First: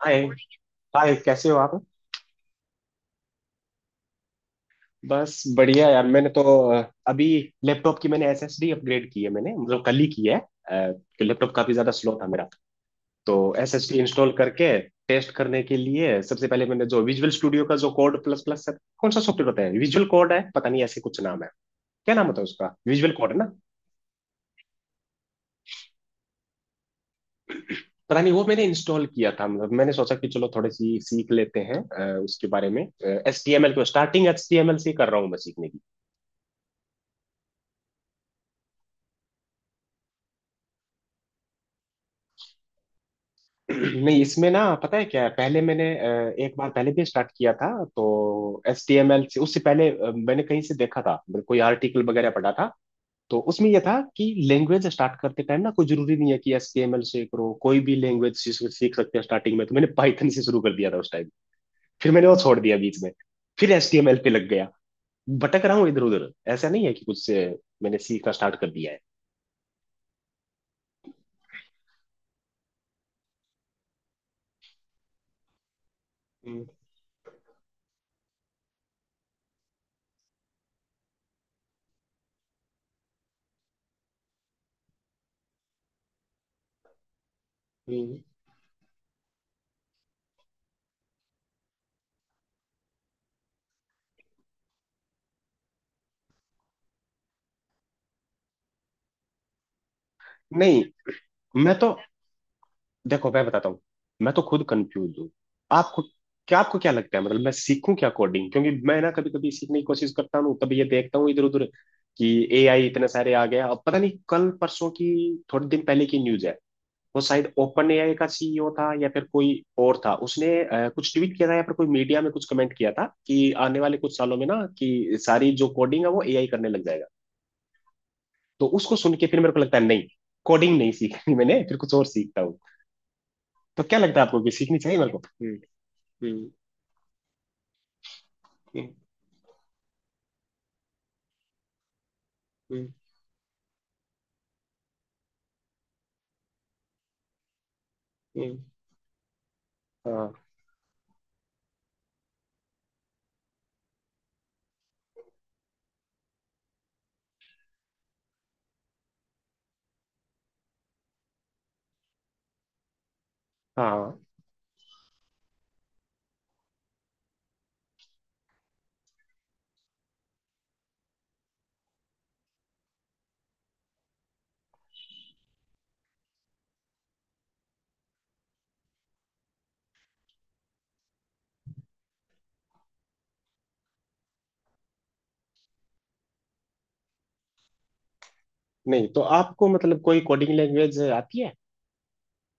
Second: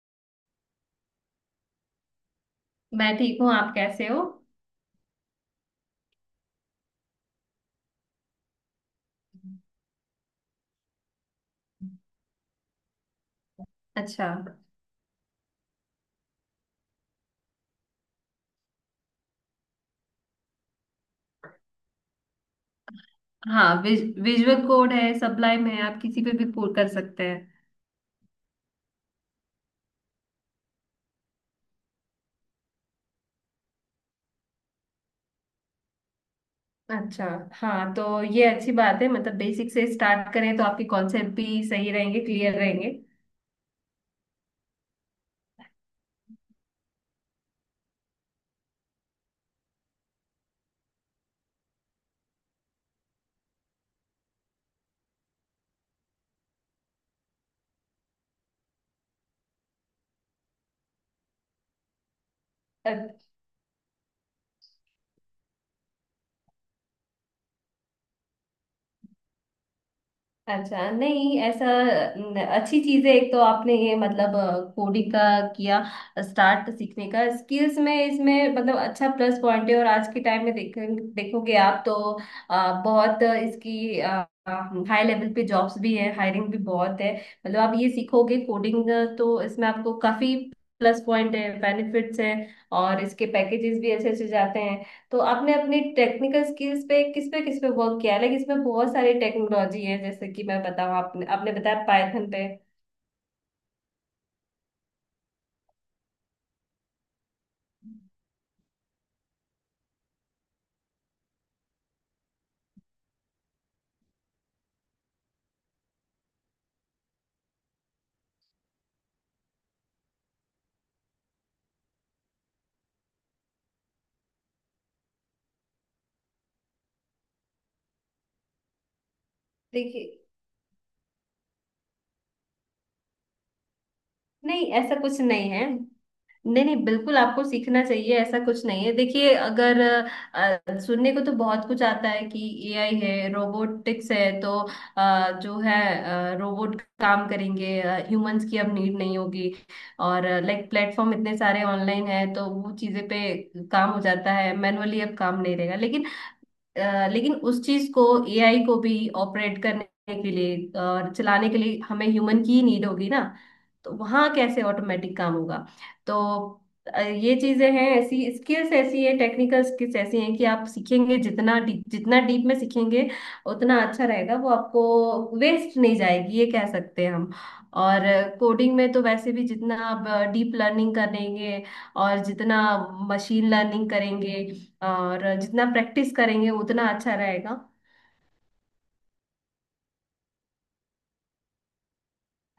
हाय। Hi कैसे हो आप। मैं ठीक हूँ। आप कैसे हो? बस बढ़िया यार मैंने तो अ, अभी लैपटॉप की मैंने एसएसडी अपग्रेड की है मैंने मतलब कल ही की है। कि लैपटॉप काफी ज्यादा स्लो था मेरा। तो एसएसडी अच्छा। इंस्टॉल करके टेस्ट करने के लिए सबसे पहले मैंने जो विजुअल स्टूडियो का जो कोड प्लस प्लस है कौन सा सॉफ्टवेयर होता है विजुअल कोड है पता नहीं ऐसे कुछ नाम है। क्या नाम होता है उसका, विजुअल कोड है ना। हाँ, विजुअल कोड है, सबलाइम है, आप किसी पे भी कोड कर सकते हैं। पता नहीं वो मैंने इंस्टॉल किया था मतलब मैंने सोचा कि चलो थोड़ी सी सीख लेते हैं उसके बारे में। एच टी एम एल को, starting H T M L से ही कर रहा हूँ मैं सीखने। अच्छा। हाँ, तो ये अच्छी बात है, मतलब बेसिक से स्टार्ट करें तो आपके कॉन्सेप्ट भी सही रहेंगे, क्लियर रहेंगे। नहीं इसमें ना पता है क्या है, पहले मैंने एक बार पहले भी स्टार्ट किया था तो एच टी एम एल से। उससे पहले मैंने कहीं से देखा था मतलब कोई आर्टिकल वगैरह पढ़ा था, तो उसमें यह था कि लैंग्वेज स्टार्ट करते टाइम ना कोई जरूरी नहीं है कि एच टी एम एल से करो, कोई भी लैंग्वेज सीख सकते हैं स्टार्टिंग में। तो मैंने पाइथन से शुरू कर दिया था उस टाइम। फिर मैंने वो छोड़ दिया बीच में, फिर एच टी एम एल पे लग गया। भटक रहा हूँ इधर उधर, ऐसा नहीं है कि कुछ से मैंने सीखना स्टार्ट कर दिया है। अच्छा, नहीं ऐसा। अच्छी चीज है। एक तो आपने ये मतलब कोडिंग का किया हम्म। स्टार्ट, सीखने का, स्किल्स में इसमें मतलब अच्छा प्लस पॉइंट है। और आज के टाइम में देखोगे आप तो बहुत इसकी हाई लेवल पे जॉब्स भी है, हायरिंग भी बहुत है, मतलब आप ये हम्म। सीखोगे कोडिंग तो इसमें आपको काफी प्लस पॉइंट है, बेनिफिट्स हैं। और इसके पैकेजेस भी अच्छे अच्छे जाते हैं। तो आपने अपनी टेक्निकल स्किल्स पे किस पे किस पे वर्क किया है? लाइक इसमें बहुत सारी टेक्नोलॉजी है, जैसे कि मैं नहीं, बताऊँ, आपने आपने मैं बताया तो, पाइथन पे। देखो मैं बताता हूँ, मैं तो खुद कंफ्यूज हूँ। आपको क्या, आपको क्या लगता है, मतलब मैं सीखूं क्या कोडिंग? क्योंकि मैं ना कभी कभी सीखने की कोशिश करता हूँ तभी ये देखता हूँ इधर उधर कि एआई इतने सारे आ गए। अब पता नहीं कल परसों की, थोड़े दिन पहले की न्यूज है, वो शायद ओपन एआई का सीईओ था या फिर कोई और था, उसने कुछ ट्वीट किया था या फिर कोई मीडिया में कुछ कमेंट किया था कि आने वाले कुछ सालों में ना कि सारी जो कोडिंग है वो एआई करने लग जाएगा। तो उसको सुन के फिर मेरे को लगता है नहीं, देखिए, कोडिंग नहीं सीखनी, मैंने फिर कुछ और सीखता हूँ। तो क्या लगता है आपको कि नहीं सीखनी चाहिए ऐसा मेरे को? कुछ नहीं हम्म। है। हम्म। नहीं नहीं, बिल्कुल आपको सीखना चाहिए, ऐसा कुछ नहीं हम्म। है। देखिए, अगर सुनने को तो बहुत कुछ आता है कि हम्म। एआई है, रोबोटिक्स है, तो जो है रोबोट काम करेंगे, ह्यूमंस की हम्म। अब नीड नहीं होगी। और हाँ। लाइक प्लेटफॉर्म इतने सारे ऑनलाइन है, तो वो चीजें पे काम हो जाता है, मैनुअली अब काम नहीं रहेगा। लेकिन लेकिन उस चीज को, एआई को भी ऑपरेट करने के लिए और चलाने के लिए हमें ह्यूमन की ही नीड होगी ना। तो हाँ। वहाँ कैसे ऑटोमेटिक काम होगा? तो ये चीजें हैं, ऐसी स्किल्स ऐसी है, टेक्निकल स्किल्स ऐसी हैं कि आप सीखेंगे, जितना डीप में सीखेंगे उतना अच्छा रहेगा। वो आपको वेस्ट नहीं जाएगी, ये कह सकते हैं हम। और कोडिंग में तो वैसे भी जितना आप डीप लर्निंग करेंगे और जितना मशीन लर्निंग करेंगे और जितना प्रैक्टिस करेंगे उतना अच्छा रहेगा। नहीं तो आपको मतलब कोई कोडिंग लैंग्वेज आती है?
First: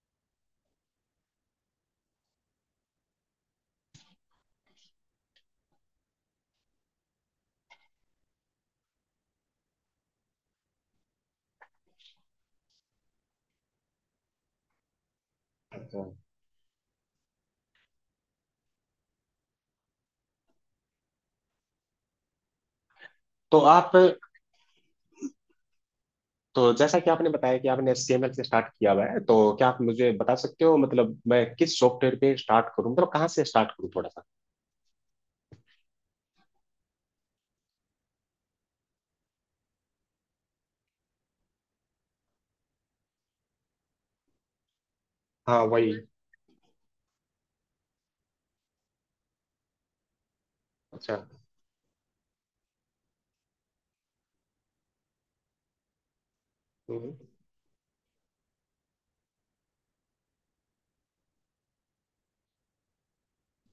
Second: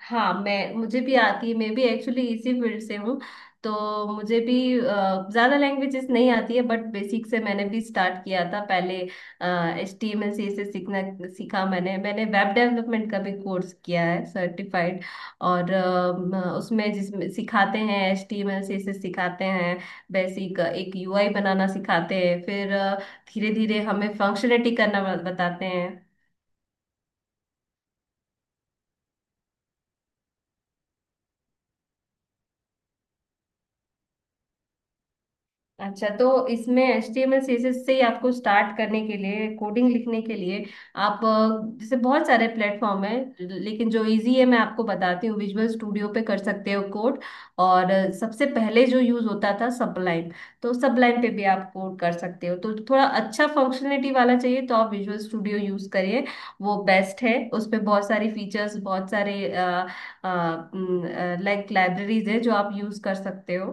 हाँ, मैं मुझे भी आती है। मैं भी एक्चुअली इसी फील्ड से हूँ, तो मुझे भी ज़्यादा लैंग्वेजेस नहीं आती है, बट बेसिक से मैंने भी स्टार्ट किया था पहले। H T M L C से सीखना सीखा मैंने। वेब डेवलपमेंट का भी कोर्स किया है सर्टिफाइड। और अच्छा। उसमें, जिसमें सिखाते हैं, H T M L C से सिखाते हैं, बेसिक एक यू आई बनाना सिखाते हैं। फिर धीरे तो धीरे आप, हमें फंक्शनलिटी करना बताते हैं। तो जैसा कि आपने बताया कि आपने HTML से स्टार्ट किया हुआ है, तो क्या आप मुझे बता सकते हो मतलब मैं किस सॉफ्टवेयर पे स्टार्ट करूँ, मतलब कहाँ से स्टार्ट करूँ थोड़ा सा। अच्छा, तो इसमें HTML CSS से ही आपको स्टार्ट करने के लिए, कोडिंग लिखने के लिए, आप जैसे बहुत सारे प्लेटफॉर्म है, लेकिन जो इजी है मैं आपको बताती हूँ, हाँ विजुअल वही। स्टूडियो पे कर सकते हो कोड। और सबसे पहले जो यूज होता था सबलाइन, तो अच्छा। सबलाइन पे भी आप कोड कर सकते हो। तो थोड़ा अच्छा फंक्शनलिटी वाला चाहिए तो आप विजुअल स्टूडियो यूज करिए, वो हम्म। बेस्ट है। उस पे बहुत सारी फीचर्स, बहुत सारे लाइक लाइब्रेरीज है, जो आप यूज कर सकते हो।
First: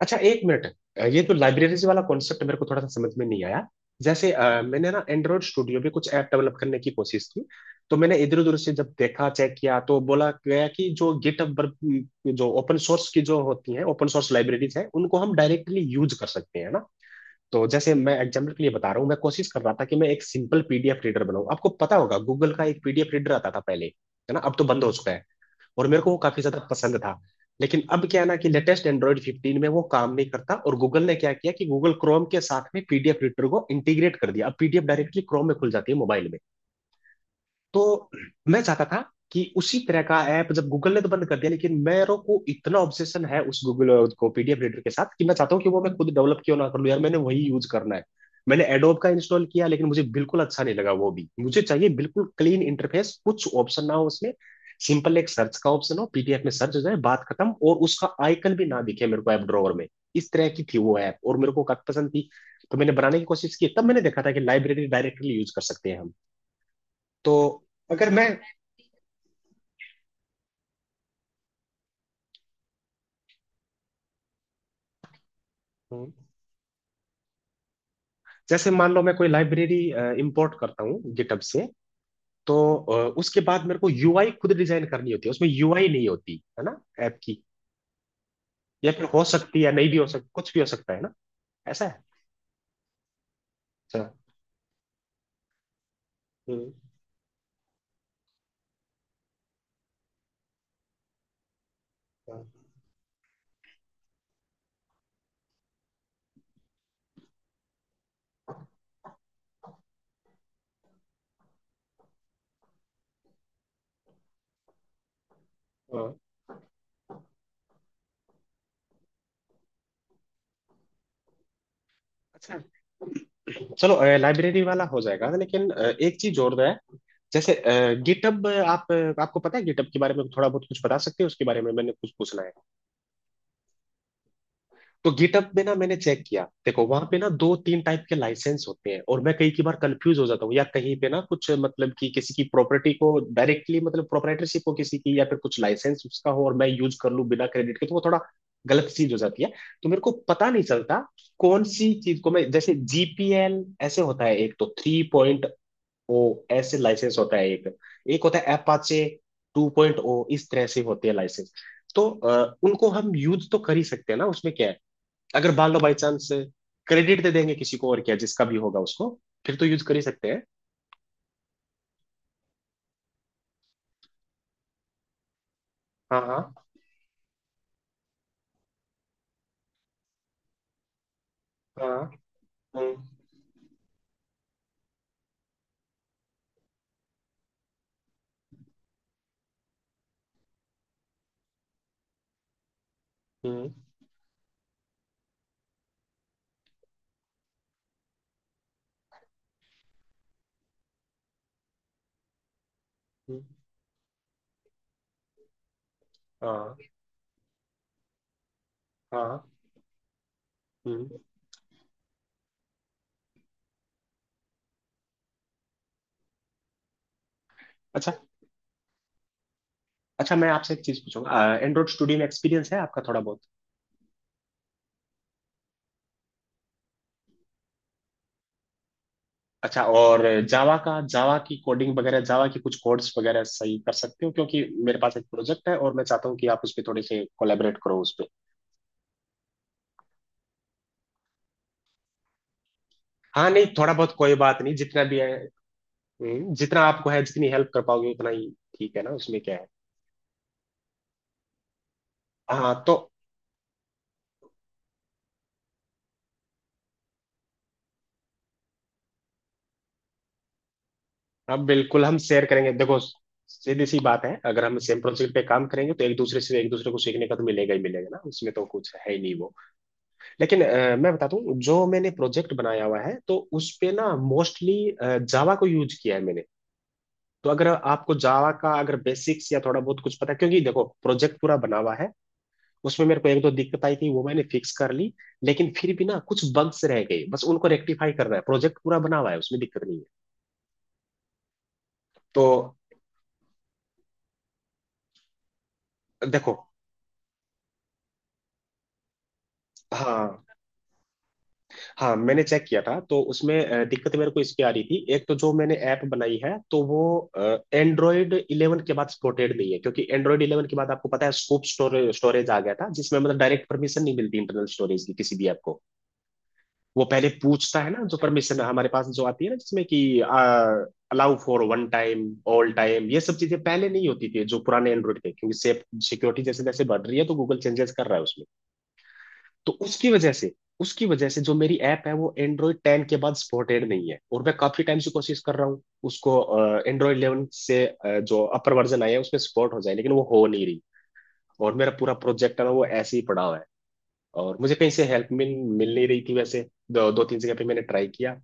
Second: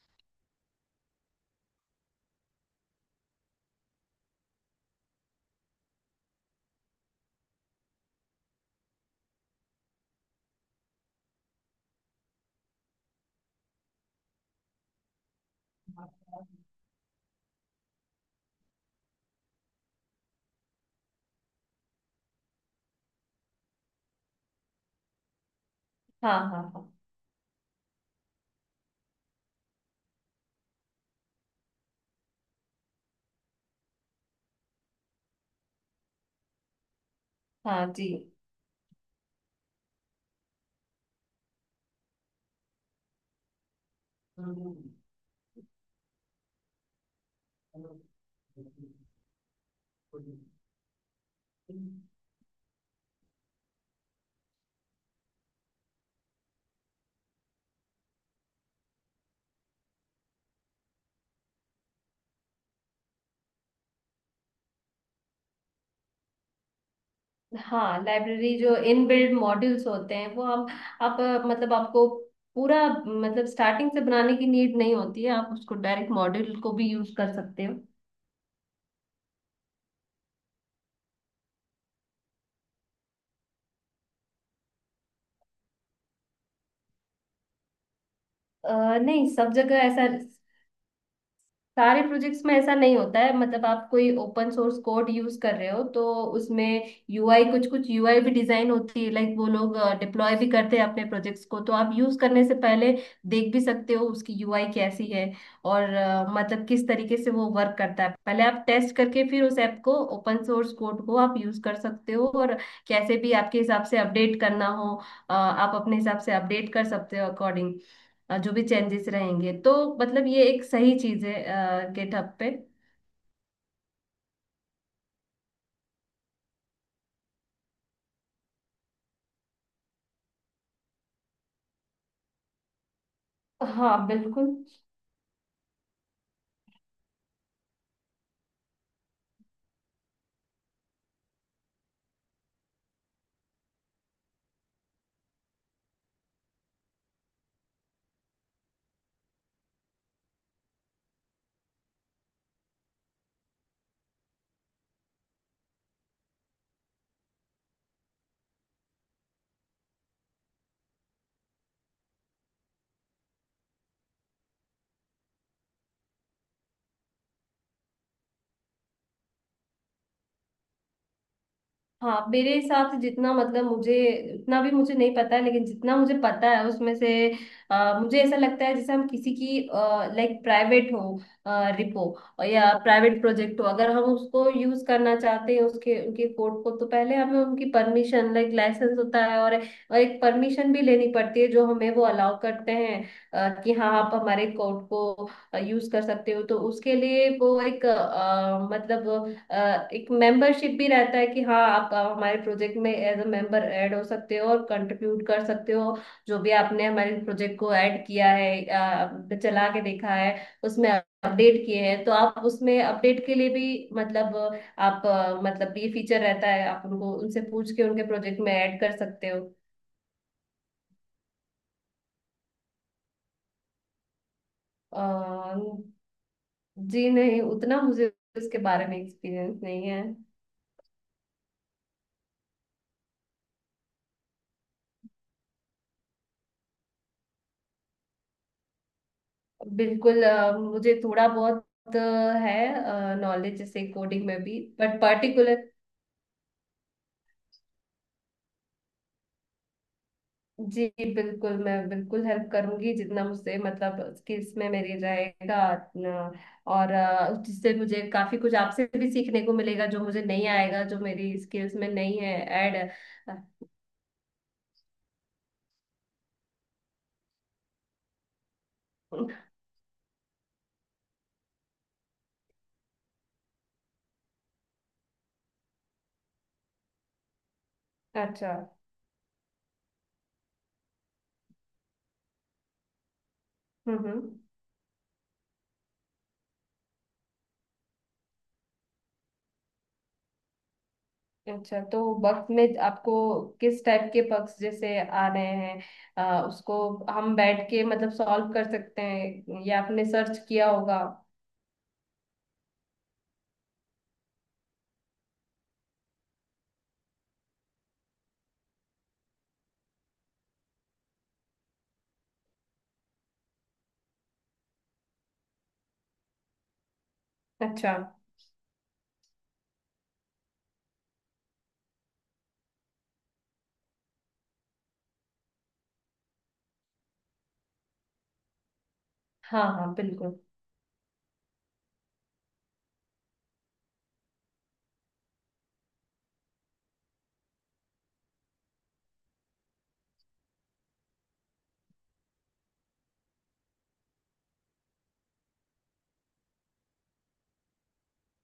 अच्छा एक मिनट, ये तो लाइब्रेरीज वाला कॉन्सेप्ट मेरे को थोड़ा सा समझ में नहीं आया। जैसे मैंने ना एंड्रॉइड स्टूडियो पे कुछ ऐप डेवलप करने की कोशिश की, तो मैंने इधर उधर से जब देखा चेक किया तो बोला गया कि जो गिटहब पर जो ओपन सोर्स की जो होती हैं, ओपन सोर्स लाइब्रेरीज हैं, उनको हम डायरेक्टली यूज कर सकते हैं ना। तो जैसे मैं एग्जाम्पल के लिए बता रहा हूँ, मैं कोशिश कर रहा था कि मैं एक सिंपल पीडीएफ रीडर बनाऊँ। आपको पता होगा गूगल का एक पीडीएफ रीडर आता था पहले है ना, अब तो बंद हो चुका है, और मेरे को वो हाँ काफी हाँ ज्यादा हाँ। पसंद था। लेकिन अब क्या है ना कि लेटेस्ट एंड्रॉइड 15 में वो काम नहीं करता, और गूगल ने क्या किया कि गूगल क्रोम के साथ में पीडीएफ रीडर को इंटीग्रेट कर दिया, अब पीडीएफ डायरेक्टली क्रोम में खुल जाती है मोबाइल में। हाँ जी। तो मैं चाहता था कि उसी तरह का ऐप, जब गूगल ने तो बंद कर दिया लेकिन मेरे को इतना ऑब्सेशन है उस गूगल को हाँ, पीडीएफ रीडर के साथ, कि मैं चाहता हूँ कि वो मैं खुद डेवलप क्यों ना कर लूँ यार, मैंने वही यूज करना है। मैंने एडोब का इंस्टॉल किया लेकिन मुझे बिल्कुल अच्छा नहीं लगा, वो भी मुझे चाहिए बिल्कुल क्लीन इंटरफेस, कुछ ऑप्शन ना हो उसमें, सिंपल एक सर्च का ऑप्शन हो, पीडीएफ में सर्च हो जाए बात खत्म, और उसका आइकन भी ना दिखे मेरे को ऐप ड्रॉवर में। इस तरह की थी वो ऐप, और मेरे को काफी पसंद थी। तो मैंने बनाने की कोशिश की तब मैंने देखा था कि लाइब्रेरी डायरेक्टली यूज कर सकते हैं हम। तो अगर मैं, लाइब्रेरी, जो इन बिल्ड मॉड्यूल्स होते हैं, वो हम आप मतलब आपको पूरा मतलब स्टार्टिंग से बनाने की नीड नहीं होती है, आप उसको डायरेक्ट हम्म। मॉड्यूल को भी यूज कर सकते हो। जैसे मान लो मैं कोई लाइब्रेरी इंपोर्ट करता हूँ गिटहब से, तो उसके बाद मेरे को यूआई खुद डिजाइन करनी होती है, उसमें यूआई नहीं होती है ना ऐप की, या फिर हो नहीं, सब सकती है, जगह नहीं भी हो ऐसा, सकती, कुछ भी हो सकता है ना ऐसा सारे है। प्रोजेक्ट्स में ऐसा नहीं होता है। मतलब आप अच्छा। कोई ओपन सोर्स कोड यूज कर रहे हो तो हम्म। उसमें यूआई, कुछ कुछ यूआई भी डिजाइन होती है। लाइक वो लोग डिप्लॉय भी करते हैं अपने प्रोजेक्ट्स को, तो आप यूज हाँ। करने से पहले देख भी सकते हो उसकी यूआई कैसी है। और मतलब किस तरीके से वो वर्क करता है, पहले आप टेस्ट करके फिर उस ऐप को, ओपन सोर्स कोड को आप यूज कर सकते हो। और कैसे भी आपके हिसाब से अपडेट करना हो, आप अपने हाँ। हिसाब से अपडेट कर सकते हो अकॉर्डिंग, जो भी चेंजेस रहेंगे। तो मतलब ये एक सही चीज है गेटअप पे। अच्छा चलो लाइब्रेरी वाला हो जाएगा, लेकिन एक चीज और है। जैसे गिटहब आप, आपको पता है गिटहब के बारे में थोड़ा बहुत? कुछ बता सकते हैं उसके बारे में, मैंने कुछ पूछना है। हाँ, बिल्कुल। तो गिटअप में ना मैंने चेक किया, देखो वहां पे ना दो तीन टाइप के लाइसेंस होते हैं, और मैं कई की बार कंफ्यूज हो जाता हूँ या कहीं पे ना कुछ, मतलब कि किसी की प्रॉपर्टी को डायरेक्टली मतलब प्रोपराइटरशिप हो किसी की, या फिर कुछ लाइसेंस उसका हो और मैं यूज कर लूँ बिना क्रेडिट के, तो वो थोड़ा गलत चीज हो जाती है। तो मेरे को पता नहीं चलता कौन सी चीज को। मैं जैसे जीपीएल ऐसे होता है एक, तो थ्री पॉइंट ओ ऐसे लाइसेंस होता है एक, एक होता है एपाचे टू पॉइंट ओ, इस तरह से होते हैं लाइसेंस। तो उनको हम यूज तो कर ही सकते हैं ना, उसमें क्या है अगर मान लो बाई चांस क्रेडिट दे देंगे किसी को, और क्या, जिसका भी होगा उसको, फिर तो यूज कर ही सकते हैं। हाँ मेरे हिसाब से, जितना मतलब मुझे, उतना भी मुझे नहीं पता है, लेकिन जितना मुझे हाँ। पता हाँ। है उसमें से मुझे ऐसा लगता है जैसे हम किसी की लाइक प्राइवेट हो हाँ। रिपो या हम्म। प्राइवेट प्रोजेक्ट हो, अगर हम उसको यूज करना चाहते हैं, उसके उनके कोड को, तो पहले हमें उनकी परमिशन, लाइक लाइसेंस होता है और एक परमिशन भी लेनी पड़ती है, जो हमें वो अलाउ करते हैं हम्म। कि हाँ आप हमारे कोड को यूज कर सकते हो। तो उसके लिए वो एक मतलब अ, एक मेंबरशिप भी रहता है कि हाँ आप हमारे प्रोजेक्ट में as a hmm. Member add हो सकते हो और कंट्रीब्यूट कर सकते हो। जो भी हाँ। आपने हमारे प्रोजेक्ट को ऐड किया है, हाँ। चला के देखा है, उसमें हम्म। अपडेट किए हैं, तो आप उसमें अपडेट के लिए भी मतलब आप मतलब ये फीचर रहता है, आप उनको, उनसे पूछ के उनके अच्छा। प्रोजेक्ट में ऐड कर सकते हो। अच्छा, मैं आपसे एक चीज पूछूंगा, एंड्रॉइड स्टूडियो में एक्सपीरियंस है आपका थोड़ा बहुत? अ, जी नहीं, उतना मुझे उसके बारे में एक्सपीरियंस अच्छा। नहीं है। और जावा का, जावा की कोडिंग वगैरह, जावा की कुछ कोड्स वगैरह सही कर सकते हो, क्योंकि मेरे पास एक प्रोजेक्ट है और मैं चाहता हूँ कि आप उस पर थोड़े से कोलेबरेट करो उस पे। बिल्कुल, मुझे थोड़ा बहुत अ, है हाँ नॉलेज, नहीं जैसे थोड़ा बहुत कोडिंग कोई में बात भी, नहीं, बट जितना भी है। पर्टिकुलर। जितना आपको है जितनी हेल्प कर पाओगे उतना ही। ठीक है ना, उसमें क्या है। जी बिल्कुल, मैं बिल्कुल हेल्प हाँ करूंगी, तो जितना मुझसे मतलब स्किल्स में मेरे रहेगा। न, और जिससे मुझे काफी कुछ आपसे भी सीखने को मिलेगा, जो मुझे नहीं आएगा, जो मेरी अब स्किल्स में बिल्कुल हम नहीं है शेयर करेंगे। ऐड। देखो सीधी सी बात है, अगर हम सेम प्रोजेक्ट पे काम करेंगे तो एक दूसरे से, एक दूसरे को सीखने का तो मिलेगा ही मिलेगा ना, उसमें तो कुछ है ही नहीं वो। लेकिन मैं बताता हूँ, जो मैंने प्रोजेक्ट बनाया हुआ है तो उस पे ना मोस्टली जावा को यूज किया है मैंने। तो अगर आपको जावा अच्छा। का अगर बेसिक्स या थोड़ा बहुत कुछ पता है, क्योंकि देखो प्रोजेक्ट पूरा बना हुआ है, उसमें मेरे को एक दो दिक्कत आई थी, वो हम्म। मैंने फिक्स कर ली, लेकिन फिर भी ना कुछ बग्स रह गए, बस उनको रेक्टिफाई करना है, प्रोजेक्ट पूरा बना हुआ है, उसमें दिक्कत नहीं है। अच्छा, तो तो बक में आपको किस टाइप के पक्ष जैसे आ रहे हैं? देखो, उसको हम बैठ के मतलब सॉल्व कर सकते हैं, या आपने सर्च हाँ, किया होगा? हाँ मैंने चेक किया था तो उसमें दिक्कत मेरे को इसकी आ रही थी, एक तो जो मैंने ऐप बनाई है तो वो एंड्रॉयड इलेवन के बाद सपोर्टेड नहीं है, क्योंकि एंड्रॉयड इलेवन के बाद आपको पता है स्कूप स्टोरेज, स्टोरेज आ गया था, जिसमें मतलब डायरेक्ट परमिशन नहीं मिलती इंटरनल स्टोरेज की किसी भी ऐप को। वो पहले पूछता है अच्छा। ना जो परमिशन हमारे पास जो आती है ना, जिसमें कि allow for one time, all time, ये सब चीजें पहले नहीं होती थी जो पुराने एंड्रॉयड थे। क्योंकि सेफ, सिक्योरिटी जैसे जैसे बढ़ रही है तो गूगल चेंजेस कर रहा है उसमें। हाँ तो हाँ, उसकी वजह बिल्कुल। से, उसकी वजह से जो मेरी ऐप है वो एंड्रॉयड टेन के बाद सपोर्टेड नहीं है, और मैं काफी टाइम से कोशिश कर रहा हूँ उसको एंड्रॉयड इलेवन से जो अपर वर्जन आया है उसमें सपोर्ट हो जाए, लेकिन वो हो नहीं रही, और मेरा पूरा प्रोजेक्ट है ना वो ऐसे ही पड़ा हुआ है। और मुझे कहीं से हेल्प मिल मिल नहीं रही थी, वैसे दो तीन जगह पे मैंने ट्राई किया,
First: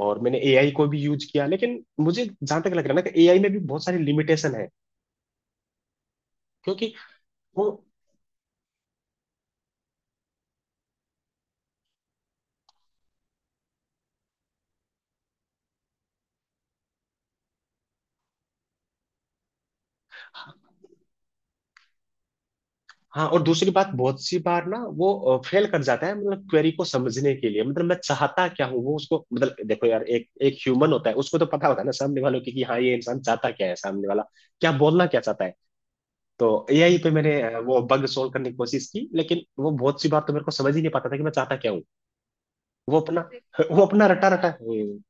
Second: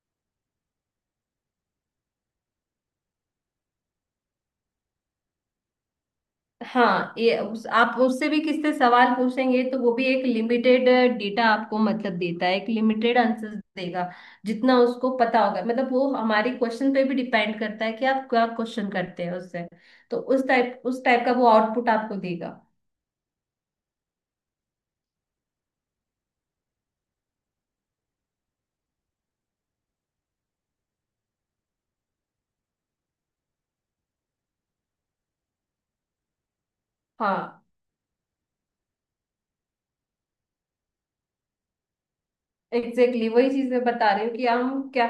और मैंने एआई को भी यूज किया, लेकिन मुझे जहां तक लग रहा है ना कि एआई में भी बहुत सारी लिमिटेशन है, क्योंकि हाँ, वो, आप उससे भी, किससे सवाल पूछेंगे तो वो भी एक लिमिटेड डेटा आपको मतलब देता है, एक लिमिटेड आंसर देगा, जितना उसको पता होगा। मतलब वो हमारे क्वेश्चन पे भी डिपेंड करता है कि आप क्या क्वेश्चन करते हैं उससे, तो उस टाइप का वो आउटपुट आपको देगा। हाँ। और दूसरी बात बहुत सी बार ना वो फेल कर जाता है मतलब क्वेरी को समझने के लिए, मतलब मैं चाहता क्या हूँ वो उसको, मतलब देखो यार एक एक ह्यूमन होता है उसको तो पता होता है ना सामने वालों की कि हाँ ये इंसान चाहता क्या है, सामने वाला क्या बोलना क्या चाहता है। तो एआई पे मैंने हाँ वो बग सोल्व करने की कोशिश की, लेकिन वो बहुत सी बार तो मेरे को समझ ही नहीं पाता था कि मैं चाहता क्या हूँ। वो एग्जैक्टली, अपना exactly, वही चीज मैं वो अपना बता रही रटा हूँ कि रटा वो हम क्या।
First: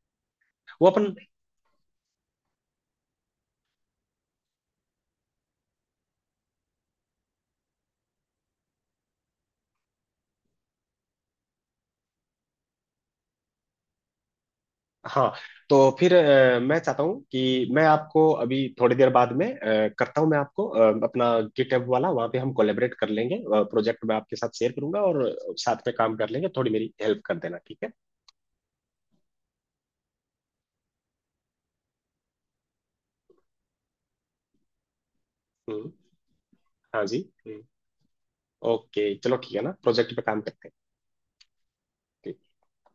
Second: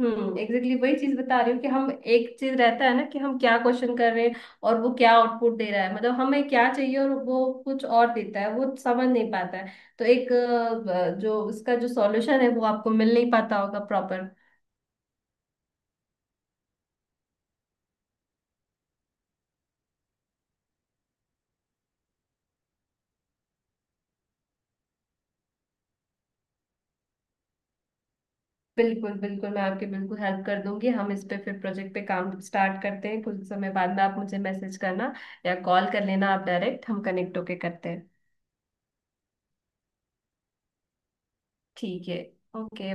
एग्जैक्टली, exactly, वही अपन। चीज बता रही हूँ कि हम, एक चीज रहता है ना कि हम क्या क्वेश्चन कर रहे हैं और वो क्या आउटपुट दे रहा है, मतलब हमें क्या चाहिए और वो कुछ और देता है, वो समझ नहीं पाता है। तो एक जो उसका जो सॉल्यूशन है वो आपको मिल नहीं पाता होगा प्रॉपर। हाँ तो फिर मैं चाहता हूँ कि मैं आपको अभी थोड़ी देर बाद में करता हूँ, मैं आपको अपना गिटहब वाला, वहाँ पे हम कोलेबरेट कर लेंगे, प्रोजेक्ट मैं आपके साथ शेयर करूंगा और साथ में काम कर लेंगे, थोड़ी मेरी हेल्प कर देना, ठीक है। बिल्कुल बिल्कुल, मैं आपकी बिल्कुल हेल्प कर दूंगी। हम इस पे फिर प्रोजेक्ट पे काम स्टार्ट करते हैं, कुछ समय बाद में आप मुझे मैसेज करना या कॉल हम्म। कर लेना, आप डायरेक्ट, हम हाँ जी। कनेक्ट होके हम्म। करते हैं। ओके चलो ठीक है ना, प्रोजेक्ट पे काम करते हैं। ठीक है। ठीक। ओके।